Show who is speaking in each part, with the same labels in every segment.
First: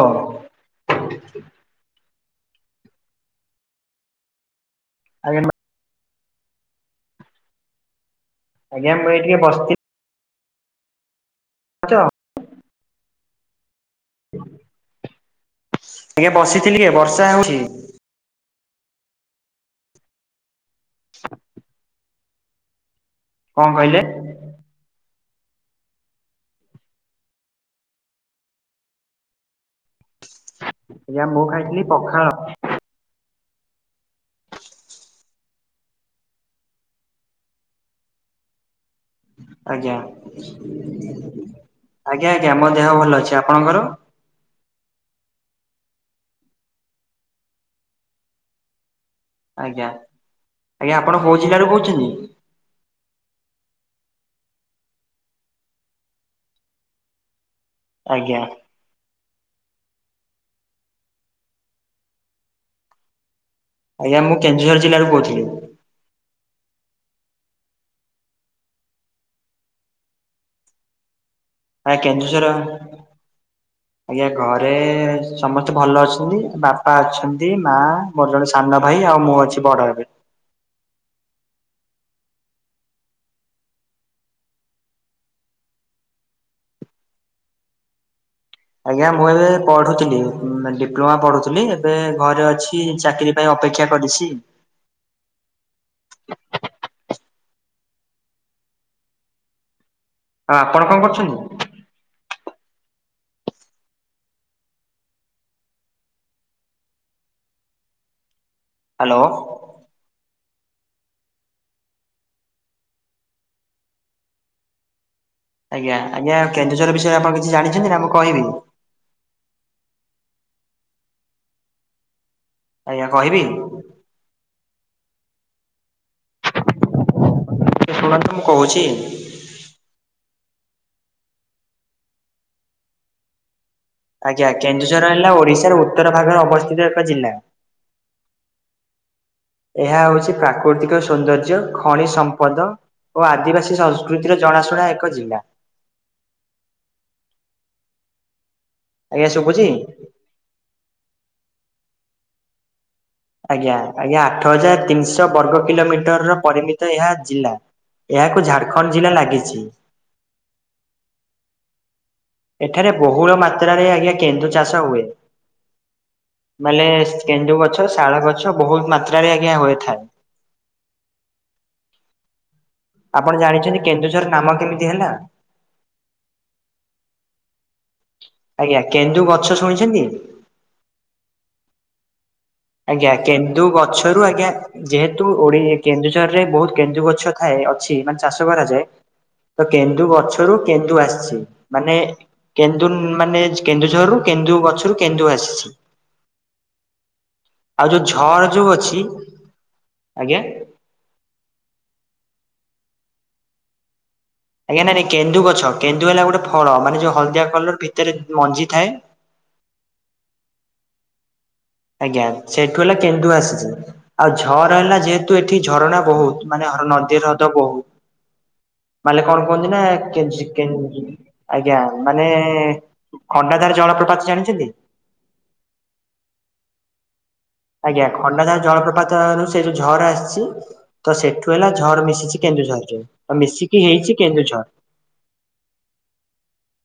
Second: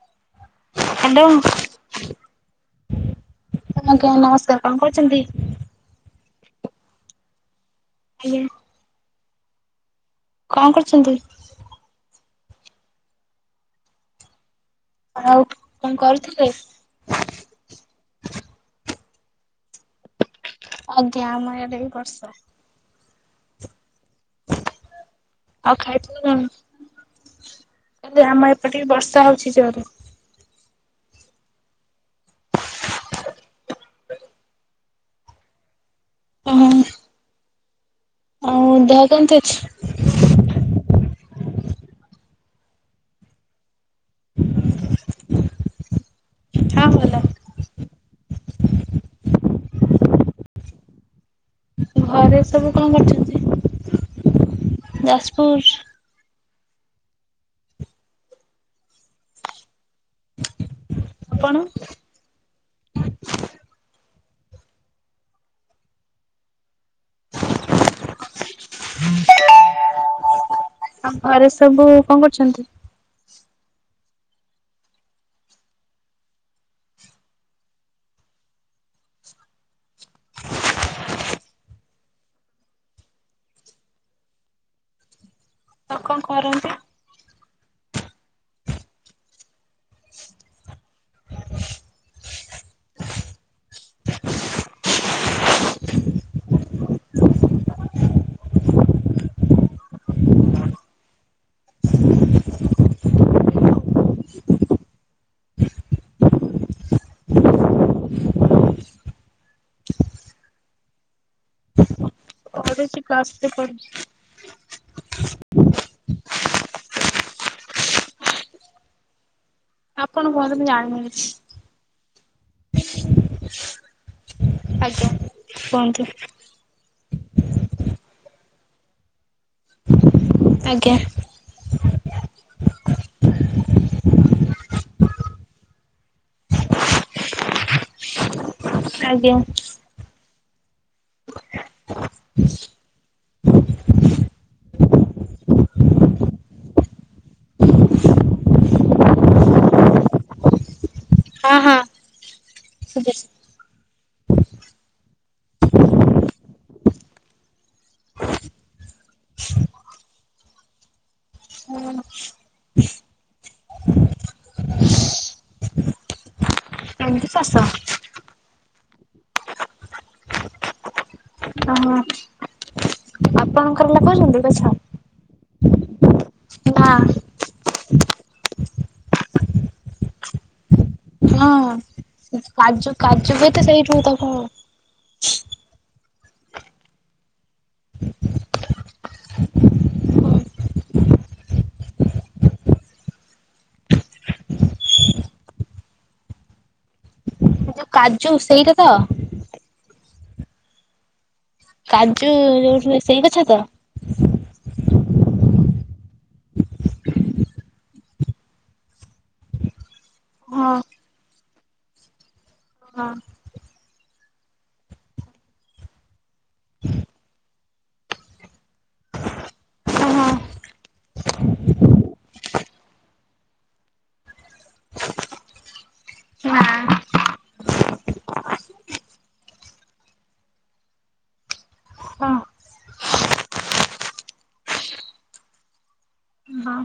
Speaker 1: ହଁ।
Speaker 2: ହାଲୋ। ହ ଆଜ୍ଞା ନମସ୍କାର କଅଁ କରୁଚନ୍ତି? ଆଜ୍ଞା।
Speaker 1: ଆଜ୍ଞା ମୁଁ ଏ ଟିକେ ବସିିଚି
Speaker 2: କଅଁ କରୁଚନ୍ତି?
Speaker 1: ଆଛା [unintelligible] ହୁଁ [unintelligible]
Speaker 2: ଆଉ [unintelligible]
Speaker 1: ଆଜ୍ଞା
Speaker 2: କରୁଥିଲେ?
Speaker 1: ବସିଥିଲି କି ବର୍ଷା ହଉଛି।
Speaker 2: ଆଜ୍ଞା ଆମର ଆଡେ ବି ବର୍ଷା।
Speaker 1: କଅଁ କହିଲେ।
Speaker 2: ଆଉ ଖାଇଥିଲି କଣ ହେଲେ ଆମ ଏପଟେ ବର୍ଷା ହଉଛି ଜୋରରେ
Speaker 1: ଆଜ୍ଞା ମୁଁ ଖାଇଥିଲି ପଖାଳ
Speaker 2: ହୁ ଦେହ କେମିତି ଅଛି?
Speaker 1: ଆଜ୍ଞା ଆଜ୍ଞା ଆଜ୍ଞା ମୋ ଦେହ ଭଲ ଅଛି ଆପଣଙ୍କର?
Speaker 2: ଠା ଭଲ
Speaker 1: ଆଜ୍ଞା ଆଜ୍ଞା ଆପଣ କୋଉ ଜିଲ୍ଲା ରୁ କହୁ
Speaker 2: ଘରେ ସବୁ କଣ କରୁଛନ୍ତି? ଯାଜପୁର
Speaker 1: ଆଜ୍ଞା
Speaker 2: ଆପଣ
Speaker 1: ଆଜ୍ଞା ମୁଁ କେନ୍ଦୁଝର ଜିଲ୍ଲାରୁ କହୁଥିଲି।
Speaker 2: ଆ ଘରେ ସବୁ
Speaker 1: ଆ
Speaker 2: କଣ
Speaker 1: କେନ୍ଦୁଝର
Speaker 2: କରୁଛନ୍ତି?
Speaker 1: ଆଜ୍ଞା ଘରେ ସମସ୍ତେ ଭଲ ଅଛନ୍ତି ବାପା ଅଛନ୍ତି ମା ମୋର ଜଣେ ସାନ ଭାଇ ଆଉ ମୁଁ ଅଛି ବଡ ଏବେ
Speaker 2: ଆଉ କଣ କରନ୍ତି?
Speaker 1: ଆଜ୍ଞା ମୁଁ ଏବେ ପଢୁଥିଲି ଡିପ୍ଲୋମା ପଢୁଥିଲି ଏବେ ଘରେ ଅଛି ଚାକିରି ପାଇଁ ଅପେକ୍ଷା କରିଛି। ଆ ଆପଣ କଣ କରୁଛନ୍ତି? ହ୍ୟାଲୋ
Speaker 2: ପଡୁଛି କ୍ଲାସେ [unintelligible] ପଢୁଛି
Speaker 1: ଆଜ୍ଞା ଆଜ୍ଞା କେନ୍ଦୁଝର ବିଷୟରେ ଆପଣ କିଛି ଜାଣିଛନ୍ତି ନା ମୁଁ କହିବି
Speaker 2: ଆପଣ କୁହନ୍ତୁ ମୁ ଜାଣିନି କିଛି
Speaker 1: ଆଜ୍ଞା କହିବି
Speaker 2: ଆଜ୍ଞା କୁହନ୍ତୁ।
Speaker 1: ଶୁଣନ୍ତୁ ମୁଁ କହୁଛି।
Speaker 2: ଆଜ୍ଞା
Speaker 1: ଆଜ୍ଞା କେନ୍ଦୁଝର ହେଲା ଓଡିଶାର ଉତ୍ତର ଭାଗରେ ଅବସ୍ଥିତ ଏକ ଜିଲ୍ଲା
Speaker 2: ଆଜ୍ଞା
Speaker 1: ଏହା ହଉଛି ପ୍ରାକୃତିକ ସୌନ୍ଦର୍ଯ୍ୟ ଖଣି ସମ୍ପଦ ଓ ଆଦିବାସୀ ସଂସ୍କୃତିର ଜଣାଶୁଣା ଏକ ଜିଲ୍ଲା ଆଜ୍ଞା ଶୁଭୁଛି।
Speaker 2: ହଁ ହଁ ଶୁଭୁଛି
Speaker 1: ଆଜ୍ଞା ଆଜ୍ଞା ଆଠ ହଜାର ତିନିଶହ ବର୍ଗ କିଲୋମିଟର ର ପରିମିତ ଏହା ଜିଲ୍ଲା ଏହାକୁ ଝାଡ଼ଖଣ୍ଡ ଜିଲ୍ଲା ଲାଗିଛି।
Speaker 2: ହୁଁ
Speaker 1: ଏଠାରେ ବହୁଳ ମାତ୍ରାରେ ଆଜ୍ଞା କେନ୍ଦୁ ଚାଷ ହୁଏ। ମାନେ
Speaker 2: ଏମିତି ଚାଷ
Speaker 1: କେଣ୍ଡୁ ଗଛ ଶାଳ ଗଛ ବହୁତ ମାତ୍ରାରେ ଆଜ୍ଞା ହୋଏ ଥାଏ।
Speaker 2: ଓହୋ
Speaker 1: ଆପଣ ଜାଣିଛନ୍ତି କେନ୍ଦୁଝର ନାମ କେମିତି ହେଲା?
Speaker 2: ନାଁ
Speaker 1: ଆଜ୍ଞା କେନ୍ଦୁ ଗଛ ଶୁଣିଛନ୍ତି।
Speaker 2: ହଁ କାଜୁ
Speaker 1: ଆଜ୍ଞା
Speaker 2: କାଜୁ ହୁଏ ତ
Speaker 1: କେନ୍ଦୁ
Speaker 2: ସେଇଠୁ
Speaker 1: ଗଛରୁ
Speaker 2: ତାକୁ
Speaker 1: ଆଜ୍ଞା ଯେହେତୁ ଓଡି କେନ୍ଦୁଝର ରେ ବହୁତ କେନ୍ଦୁ ଗଛ ଥାଏ ଅଛି ମାନେ ଚାଷ କରାଯାଏ। ତ କେନ୍ଦୁ ଗଛରୁ କେନ୍ଦୁ ଆସିଛି ମାନେ କେନ୍ଦୁ ମାନେ କେନ୍ଦୁଝରରୁ କେନ୍ଦୁ ଗଛରୁ କେନ୍ଦୁ ଆସିଛି। ଆଉ ଯୋଉ
Speaker 2: କାଜୁ
Speaker 1: ଝଅ
Speaker 2: ସେଇଟା
Speaker 1: ଯୋଉ
Speaker 2: ତ
Speaker 1: ଅଛି ଆଜ୍ଞା।
Speaker 2: କାଜୁ ଯୋଉଠୁ ହୁଏ ସେଇ ଗଛ ତ।
Speaker 1: ଆଜ୍ଞା ନାଇଁ ନାଇଁ କେନ୍ଦୁ ଗଛ କେନ୍ଦୁ ହେଲା ଗୋଟେ ଫଳ ମାନେ ଯୋଉ ହଳଦିଆ କଲର ଭିତରେ ମଞ୍ଜିଥାଏ।
Speaker 2: ହଁ।
Speaker 1: ଆଜ୍ଞା ସେଠୁ ହେଲା
Speaker 2: ଓହୋ
Speaker 1: କେନ୍ଦୁ ଆସିଚି। ଆଉ ଝର ହେଲା ଯେହେତୁ ଏଠି ଝରଣା ବହୁତ ମାନେ ନଦୀ ହ୍ରଦ ବହୁ ମାଲେ କଣ କୁହନ୍ତି ନା କେଞ୍ଜି କେ ଆଜ୍ଞା ମାନେ ଖଣ୍ଡାଧାର ଜଳପ୍ରପାତ ଜାଣିଚନ୍ତି?
Speaker 2: ନାଁ।
Speaker 1: ଆଜ୍ଞା ଖଣ୍ଡା ଧାର ଜଳପ୍ରପାତରୁ ସେ ଯୋଉ ଝର ଆସିଚି। ତ ସେଠୁ ହେଲା ଝର
Speaker 2: ହଁ
Speaker 1: ମିଶିଛି କେନ୍ଦୁଝରରେ ଆଉ ମିଶିକି ହେଇଛି କେନ୍ଦୁଝର।
Speaker 2: ହଁ।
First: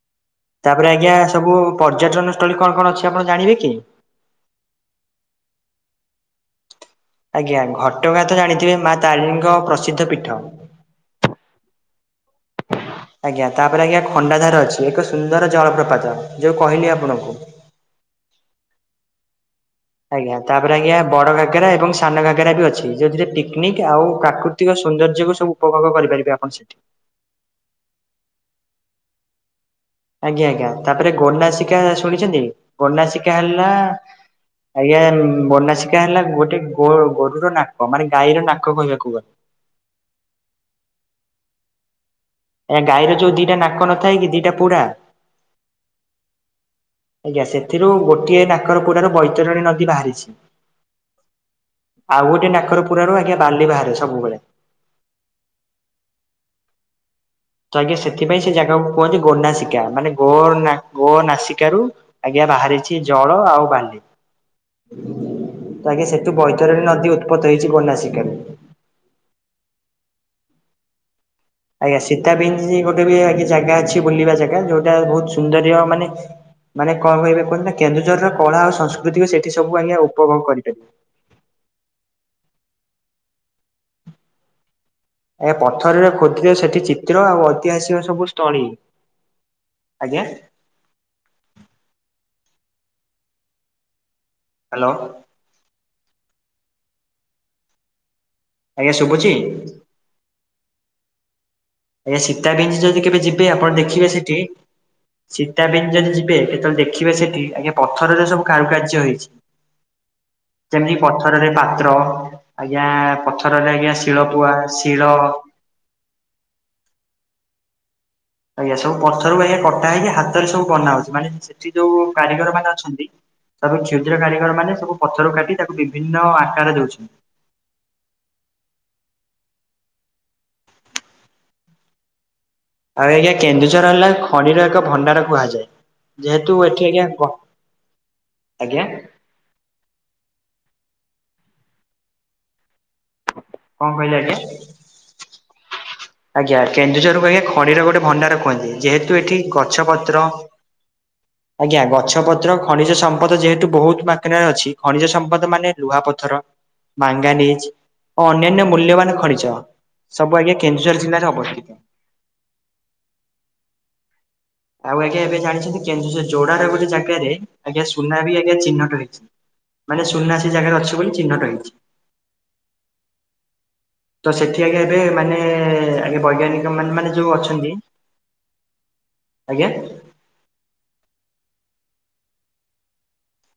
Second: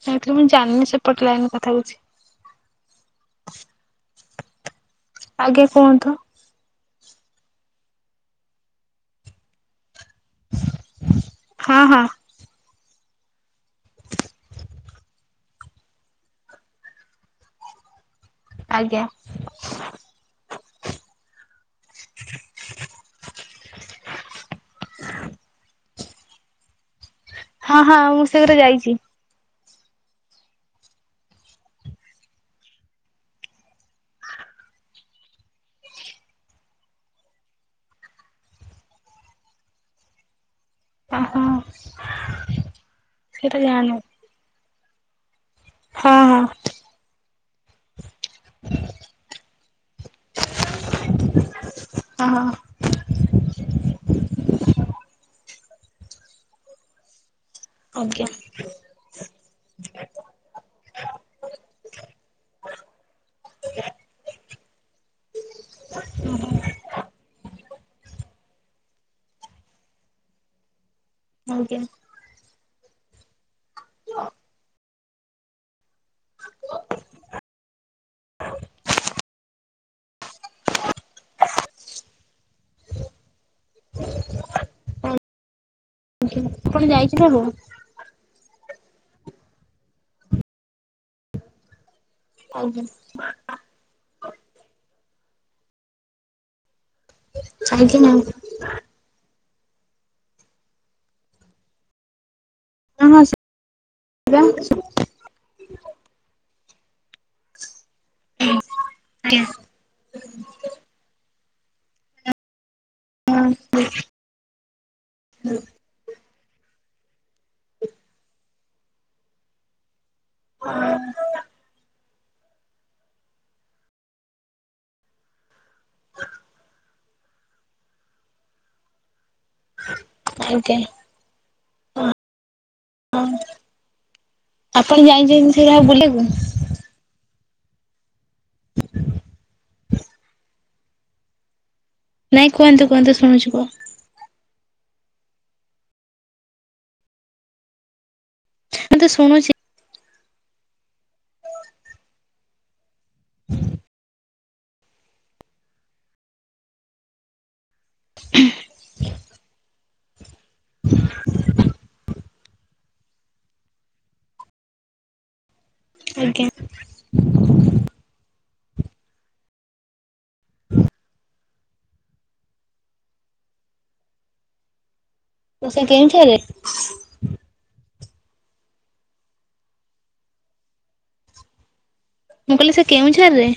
Speaker 2: [unintelligible]
Speaker 1: ତାପରେ ଆଜ୍ଞା
Speaker 2: ଲାଇନ
Speaker 1: ସବୁ
Speaker 2: କଥା କିଛି
Speaker 1: ପର୍ଯ୍ୟଟନ ସ୍ଥଳୀ କଣ କଣ ଅଛି ଆପଣ ଜାଣିବେ କି?
Speaker 2: ଆଜ୍ଞା କୁହନ୍ତୁ।
Speaker 1: ଆଜ୍ଞା ଘଟଗାଁ ତ ଜାଣିଥିବେ ମା ତାରିଣୀଙ୍କ ପ୍ରସିଦ୍ଧ ପୀଠ।
Speaker 2: ହଁ ହଁ।
Speaker 1: ଆଜ୍ଞା ତାପରେ ଆଜ୍ଞା ଖଣ୍ଡାଧାର ଅଛି ଏକ ସୁନ୍ଦର ଜଳପ୍ରପାତ ଯୋଉ କହିଲି ଆପଣଙ୍କୁ।
Speaker 2: ଆଜ୍ଞା।
Speaker 1: ଆଜ୍ଞା ତାପରେ ଆଜ୍ଞା ବଡ ଘାଗେରା ଏବଂ ସାନ ଘାଗେରା ବି ଅଛି ଯୋଉଥିରେ ପିକ୍ନିକ ଆଉ କାକୁ ତିକ ସୌନ୍ଦର୍ଯ୍ୟକୁୁ ସବୁ ଉପଭୋଗ କରିପାରିବେ ଆପଣ ସେଠି।
Speaker 2: ହଁ ହଁ ମୁଁ ସେ ଗୁରା ଯାଇଚି।
Speaker 1: ଆଜ୍ଞା ଆଜ୍ଞା ତାପରେ ଗୋନାଶିକା ଶୁଣିଛନ୍ତି ଗୋନାଶିକା ହେଲା ଆଜ୍ଞା ବନାସିକା ହେଲା ଗୋଟେ ଗୋ ଗୋରୁର ନାକ ମାନେ ଗାଈର ନାକ କହିବାକୁ ଗଲେ।
Speaker 2: ଅ ହ।
Speaker 1: ଏ ଗାଈର ଯୋଉ ଦିଟା ନାକ ନଥାଏ କି ଦିଟା ପୁଡା।
Speaker 2: ହଁ ହଁ।
Speaker 1: ଆଜ୍ଞା ସେଥିରୁ ଗୋଟିଏ ନାକର ପୁଡାରୁ ବୈତରଣୀ ନଦୀ ବାହାରିଛି।
Speaker 2: ହଁ
Speaker 1: ଆଉ
Speaker 2: ହଁ
Speaker 1: ଗୋଟିଏ ନାକର ପୁରା ରୁ ଆଜ୍ଞା ବାଲି ବାହାରେ ସବୁବେଳେ। ତ ଆଜ୍ଞା ସେଥିପାଇଁ ସେ ଜାଗାକୁ କୁହନ୍ତି ଗୋ ନାସିକା ମାନେ ଗୋ ଗୋ ନାସିକା ରୁ ଆଜ୍ଞା ବାହାରିଛି ଜଳ ଆଉ ବାଲି। ତାକେ ସେଠୁ ବୈତରଣୀ ନଦୀ ଉତ୍ପତ୍ତ ହେଇଛି ଗୋନାଶିକା ରୁ। ଆଜ୍ଞା ସୀତାବିଞ୍ ଗୋଟେ ବି ଆ ଜାଗା ଅଛି ବୁଲିବା ଜାଗା ଯୋଉଟା ବହୁତ ସୁନ୍ଦରୀୟ ମାନେ ମାନେ କଁ କହିବେ କୁହନ୍ତି ନା କେନ୍ଦୁଝର ର କଳା ଆଉ ସଂସ୍କୃତିକୁ ସେଠି ସବୁ ଆଜ୍ଞା ଉପଭୋଗ କରିପାରିବେ। ଏ ପଥରରେ ଖୋଦିତ ସେଠି
Speaker 2: ଆପଣ
Speaker 1: ଚିତ୍ର
Speaker 2: ଯାଇଛନ୍ତି
Speaker 1: ଆଉ
Speaker 2: ଆଗକୁ
Speaker 1: ଐତିହାସିକ ସବୁ ସ୍ଥଳୀ। ଆଜ୍ଞା।
Speaker 2: [unintelligible]
Speaker 1: ହ୍ୟାଲୋ।
Speaker 2: ଆଜ୍ଞା ମ୍ୟାମ୍।
Speaker 1: ଆଜ୍ଞା ଶୁଭୁଚି? ଆଜ୍ଞା ସୀତାବିଞ୍ଜ ଯଦି କେବେ
Speaker 2: ହଁ
Speaker 1: ଯିବେ ଆପଣ ଦେଖିବେ ସେଠି ସୀତାବିଞ୍ଜ ଯଦି ଯିବେ କେତେବେଳେ ଦେଖିବେ ସେଠି ଆଜ୍ଞା ପଥରରେ ସବୁ କାରୁକାର୍ଯ୍ୟ ହେଇଚି।
Speaker 2: ଆଜ୍ଞା
Speaker 1: ଯେମିତି ପଥରରେ ପାତ୍ର ଆଜ୍ଞା ପଥରରେ ଆଜ୍ଞା ଶିଳ ପୁଆ ଶିଳ ଆଜ୍ଞା ସବୁ ପଥରରୁ ଆଜ୍ଞା କଟା ହେଇକି ହାତରେ ସବୁ ବନା ହୋଉଛି ମାନେ ସେଠି ଯୋଉ କାରିଗର ମାନେ ଅଛନ୍ତି। ତାକୁ କ୍ଷୁଦ୍ର କାରିଗର ମାନେ ସବୁ ପଥରକୁ କାଟି ତାକୁ ବିଭିନ୍ନ ଆକାର ଦେଉଛନ୍ତି।
Speaker 2: ଆଜ୍ଞା ହଁ।
Speaker 1: ଆଉ ଆଜ୍ଞା କେନ୍ଦୁଝର୍ ହେଲା ଖଣିର ଏକ
Speaker 2: ଆପଣ
Speaker 1: ଭଣ୍ଡାର
Speaker 2: ଯାଇଛନ୍ତି ସେଇଟା ବୁଲିବାକୁ?
Speaker 1: କୁହାଯାଏ ଯେହେ ତୁ ଏଠି ଆଜ୍ଞା କ ଆଜ୍ଞା
Speaker 2: ନାଇଁ କୁହନ୍ତୁ କୁହନ୍ତୁ ଶୁଣୁଛି କୁହ?
Speaker 1: କଣ କହିଲ ଆଜ୍ଞା? ଆଜ୍ଞା କେନ୍ଦୁଝରକୁ ଆଜ୍ଞା ଖଣିର ଗୋଟେ ଭଣ୍ଡାର କୁହନ୍ତି
Speaker 2: ମୁଁ ତ
Speaker 1: ଯେହେତୁ ଏଠି
Speaker 2: ଶୁଣୁଛି।
Speaker 1: ଗଛ ପତ୍ର
Speaker 2: [inaudible]
Speaker 1: ଆଜ୍ଞା ଗଛ ପତ୍ର ଖଣିଜ ସମ୍ପଦ ଯେହେତୁ ବହୁତ୍ ମାତ୍ରା ରେ ଅଛି ଖଣିଜ ସମ୍ପଦ ମାନେ ଲୁହା ପଥର ମାଙ୍ଗାନିଜ୍ ଓ ଅନ୍ୟାନ୍ୟ ମୂଲ୍ୟବାନ ଖଣିଜ ସବୁ ଆଜ୍ଞା କେନ୍ଦୁ ଝର୍ ଜିଲ୍ଲା ରେ ଅବସ୍ଥିତ। ଆଉ ଆଜ୍ଞା ଏବେ ଜାଣିଛନ୍ତି କେନ୍ଦୁଝର
Speaker 2: ଆଜ୍ଞା
Speaker 1: ଯୋଡାର ଗୋଟେ ଜାଗାରେ ଆଜ୍ଞା ସୁନା ବି ଆଜ୍ଞା ଚିହ୍ନଟ ହେଇଛି? ମାନେ ସୁନା ସେ ଜାଗାରେ ଅଛି ବୋଲି ଚିହ୍ନଟ ହେଇଛି। ତ ସେଠି ଆଜ୍ଞା ଏବେ ମାନେ
Speaker 2: ତ ସେ
Speaker 1: ଆଗେ
Speaker 2: କେଉଁଝରରେ?
Speaker 1: ବୈଜ୍ଞାନିକ ମାନେ ମାନେ ଯୋଉ ଅଛନ୍ତି ଆଜ୍ଞା।
Speaker 2: ମୁଁ କହିଲି ସେ କେଉଝର ରେ?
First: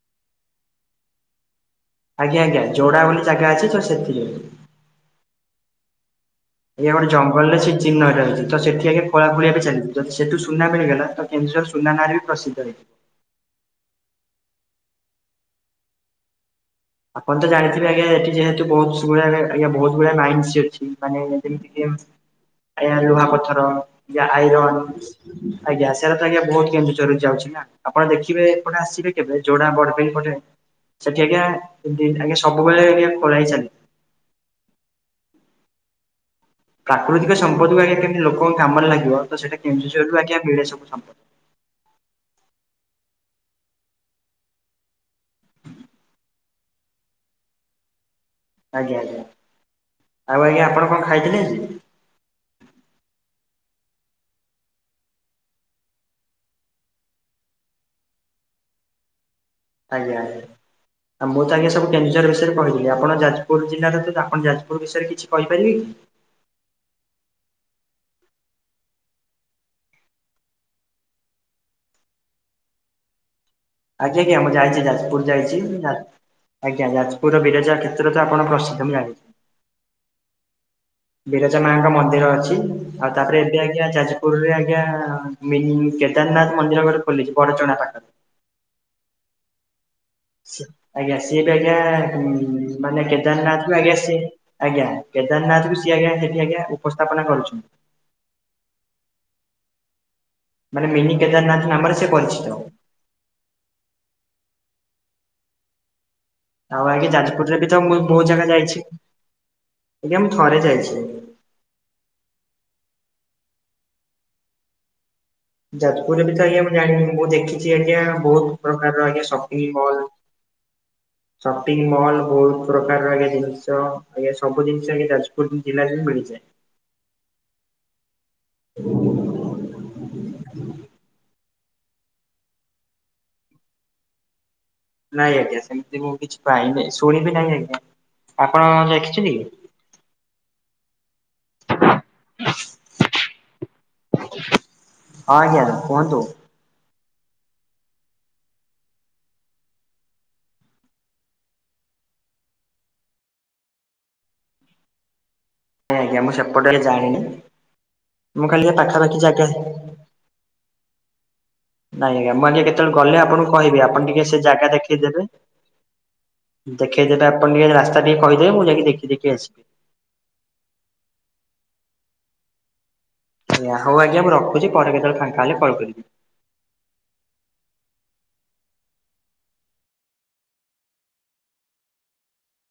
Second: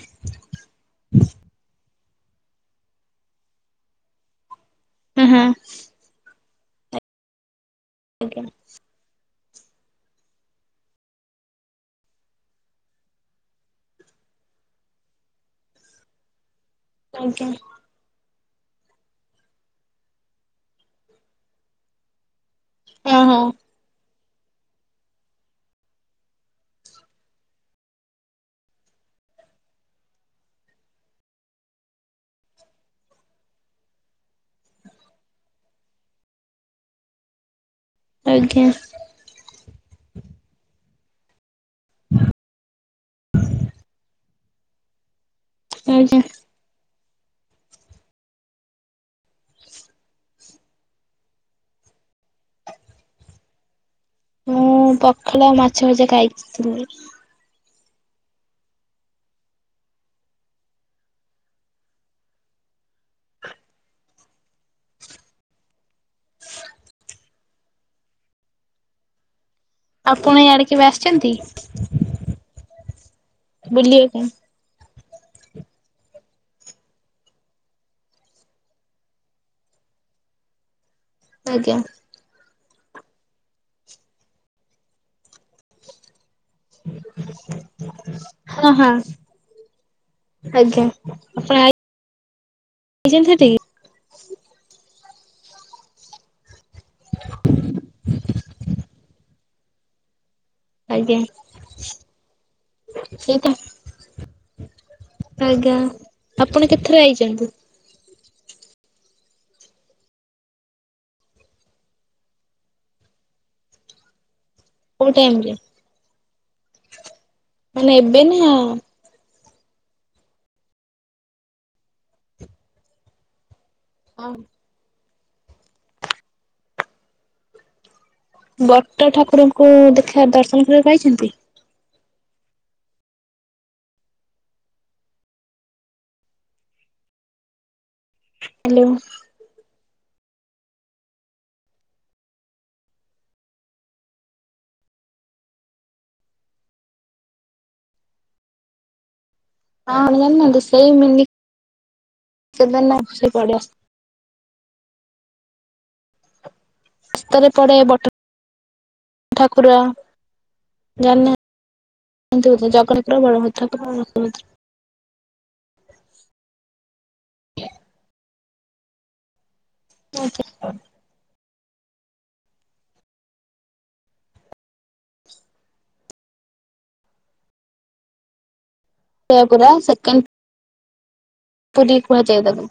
Speaker 1: ଆଜ୍ଞା ଆଜ୍ଞା ଯୋଡା ବୋଲି ଜାଗା ଅଛି ତ ସେଥି ରେ।
Speaker 2: ହୁଁ ହୁଁ।
Speaker 1: ଏଇ ଆମର ଜଙ୍ଗଲରେ ସେ ଚିହ୍ନଟ
Speaker 2: ଆଜ୍ଞା
Speaker 1: ହେଇଛି ତ ସେଠି ଆଜ୍ଞା ଖୋଳାଖୋଳି ଏବେ ଚାଲିଛି ଯଦି ସେଠୁ ସୁନା ମିଳିଗଲା ତ କେନ୍ଦୁଝର ସୁନା ନାରେ ବି ପ୍ରସିଦ୍ଧ ହେଇଯିବ। ଆପଣ
Speaker 2: ଆଜ୍ଞା
Speaker 1: ତ ଜାଣି ଥିବେ ଆଜ୍ଞା ଏଠି ଯେହେତୁ [inaudible] ବହୁତ ଗୁଡାଏ ମାଇନିଶି ଅଛି ମାନେ ଯେମିତିକି ଟିଡି ଏମ୍ ଆଜ୍ଞା
Speaker 2: ହଁ ହଁ
Speaker 1: ଲୁହାପଥର ଯାହା ଆଇରନ୍ ଆଜ୍ଞା ସେରା ତ ଆଜ୍ଞା ବହୁତ୍ କେନ୍ଦୁଝରରେ ଯାଉଛି ନା ଆପଣ ଦେଖିବେ ଏପେଟ ଆସିବେ କେବେ? ଯୋଡ଼ାବଡ଼ବିଲ୍ ପଟେ ସେଠି ଆଜ୍ଞା ଆଜ୍ଞା ସବୁବେଳେ କିଏ ଖୋଳା ହେଇକି ଚାଲେ। ପ୍ରାକୃତିକ ସମ୍ପଦ କୁ ଆଜ୍ଞା କେମିତି ଲୋକ
Speaker 2: ଆଜ୍ଞା
Speaker 1: କାମରେ ଲାଗିବ ତ ସେଟା କେନ୍ଦୁଝରରୁ ଆଜ୍ଞା ମିଳେ ସବୁ ସମ୍ପଦ।
Speaker 2: [inaudible] ଆଜ୍ଞା।
Speaker 1: ଆଜ୍ଞା ଆଉ ଆଜ୍ଞା ଆପଣ କଣ ଖାଇଥିଲେ ଆଜି?
Speaker 2: ମୁଁ ପଖାଳ ମାଛ ଭଜା ଖାଇଥିଲି।
Speaker 1: ଆଜ୍ଞା। ଆ ମୁଁ ତ ଆଜ୍ଞା ସବୁ କେନ୍ଦୁଝର ବିଷୟରେ କହିଦେଲି ଆପଣ ଯାଜପୁର୍ ଜିଲ୍ଲା ରତ ଆପଣ ଯାଜପୁର ବିଷୟରେ କିଛି କହିପାରିବେ କି?
Speaker 2: ଆପଣ ଇଆଡେ କେବେ ଆସିଛନ୍ତି? ବୁଲିବା
Speaker 1: ଆଜ୍ଞା
Speaker 2: ପାଇଁ?
Speaker 1: ଆଜ୍ଞା ମୁଁ ଯାଇଛି ଯାଜପୁର। ପୁର ଯାଇଛି ଯା ଆଜ୍ଞା ଯାଜପୁରର ବିରଜା କ୍ଷେତ୍ର ତ ଆପଣ ପ୍ରସିଦ୍ଧ ମୁଁ ଜାଣିଛି। ବିରଜା
Speaker 2: ଆଜ୍ଞା
Speaker 1: ମାଙ୍କ ମନ୍ଦିର ଅଛି ଆଉ ତାପରେ ଏବେ ଆଜ୍ଞା ଯାଜପୁରରେ ଆଜ୍ଞା ମିିନ୍ କେଦାରନାଥ ମନ୍ଦିର ଗୋଟେ ଖୋଲିଛି ବଡ଼ ଚଣା ପାଖ
Speaker 2: ହଁ ହଁ।
Speaker 1: ସି ଆଜ୍ଞା ସିଏ ବି
Speaker 2: ଆପଣ
Speaker 1: ଆଜ୍ଞା ମାନେ
Speaker 2: ଆଇଛନ୍ତି ସେଠିକି?
Speaker 1: କେଦାରନାଥ ଠୁ ଆଜ୍ଞା ସିଏ ଆଜ୍ଞା କେଦାରନାଥରୁ ସିଏ ଆଜ୍ଞା ସେଠି ଆଜ୍ଞା ଉପସ୍ଥାପନା କରୁଛି। ମାନେ ମିନି କେଦାରନାଥ ନାମରେ ସେ ପରିଚିତ?
Speaker 2: ସେଇତ ଆଜ୍ଞା। ଆପଣ
Speaker 1: ଆଉ
Speaker 2: କେତେଥର
Speaker 1: ଆଜ୍ଞା
Speaker 2: ଆଇଛନ୍ତି
Speaker 1: ଯାଜପୁରରେ ବି ତ ମୁଁ ବହୁତ୍ ଜାଗା ଯାଇଛି ଆଜ୍ଞା ମୁଁ ଥରେ ଯାଇଛି।
Speaker 2: କୋଉ ଟାଇମ୍ ରେ?
Speaker 1: ଯାଜପୁରରେ ବି ତ ଆଜ୍ଞା ମୁଁ ଜାଣିନି ମୁଁ ଦେଖଛି
Speaker 2: ମାନେ
Speaker 1: ଆଜ୍ଞା
Speaker 2: ଏବେ ନା
Speaker 1: ବହୁତ ପ୍ରକାର ଆଜ୍ଞା ସ ଦି ମଲ ସପିଂ ମଲ୍ ବହୁତ ପ୍ରକାର ଆଗେ ଜିନିଷ। ଆଜ୍ଞା ସବୁ ଜିନଷ ଯାଜପୁର ଜିଲ୍ଲାରେ ହିଁ ମିଳିଯାଏ।
Speaker 2: ବଟ ଠାକୁରଙ୍କୁ ଦେଖା ଦର୍ଶନ କରିବାକୁ ପାଇଛନ୍ତି।
Speaker 1: ନାଇଁ ଆଜ୍ଞା ସେମିତି ମୁଁ କିଛି ପାଇନି ଶୁଣିବି ନାଇଁ ଆଜ୍ଞା ଆପଣ
Speaker 2: ହ୍ୟାଲୋ
Speaker 1: କଁ
Speaker 2: ହଁ
Speaker 1: ଦେଖିଛନ୍ତି କି।
Speaker 2: [inaudible]
Speaker 1: ହଁ ଆଜ୍ଞା କୁହନ୍ତୁ।
Speaker 2: ହଁ [unintelligible]
Speaker 1: ଆଜ୍ଞା ଆଜ୍ଞା ମୁଁ ସେପଟେ ଆଜ୍ଞା ଜାଣିନି
Speaker 2: ରାସ୍ତାରେ ପଡେ ବଟ
Speaker 1: ମୁଁ ଖାଲି ଯାହା ପାଖାପାଖି ଜାଗା ଯା
Speaker 2: ଯାନା
Speaker 1: ନାଇଁ ଆଜ୍ଞା ମୁଁ ଆଜ୍ଞା କେତୋବୋଳେ ଗଲେ ଆପଣଙ୍କୁ
Speaker 2: ବଳଭଦ୍ର ଠାକୁର
Speaker 1: କହିବି ଆପଣ ଟିକେ ସେ ଜାଗା ଦେଖେଇଦେବେ। ଦେଖେଇ ଦେଲେ ଆପଣ ଟିକେ ରାସ୍ତା ଟିକେ କହିଦେବେ ମୁଁ ଯାଇକି ଦେଖି ଦେଇକି ଆସିବି।
Speaker 2: [unintelligible]
Speaker 1: ଆଜ୍ଞା ହୋଉ ଆଜ୍ଞା ମୁଁ ରଖୁଚି ପରେ କେତୋବୋଳେ ଫାଙ୍କା ହେଲେ କଲ୍ କରିବି।
Speaker 2: [unintelligible] ସେକେଣ୍ଡ ପୁରୀ କୁହାଯାଏ ତାକୁ।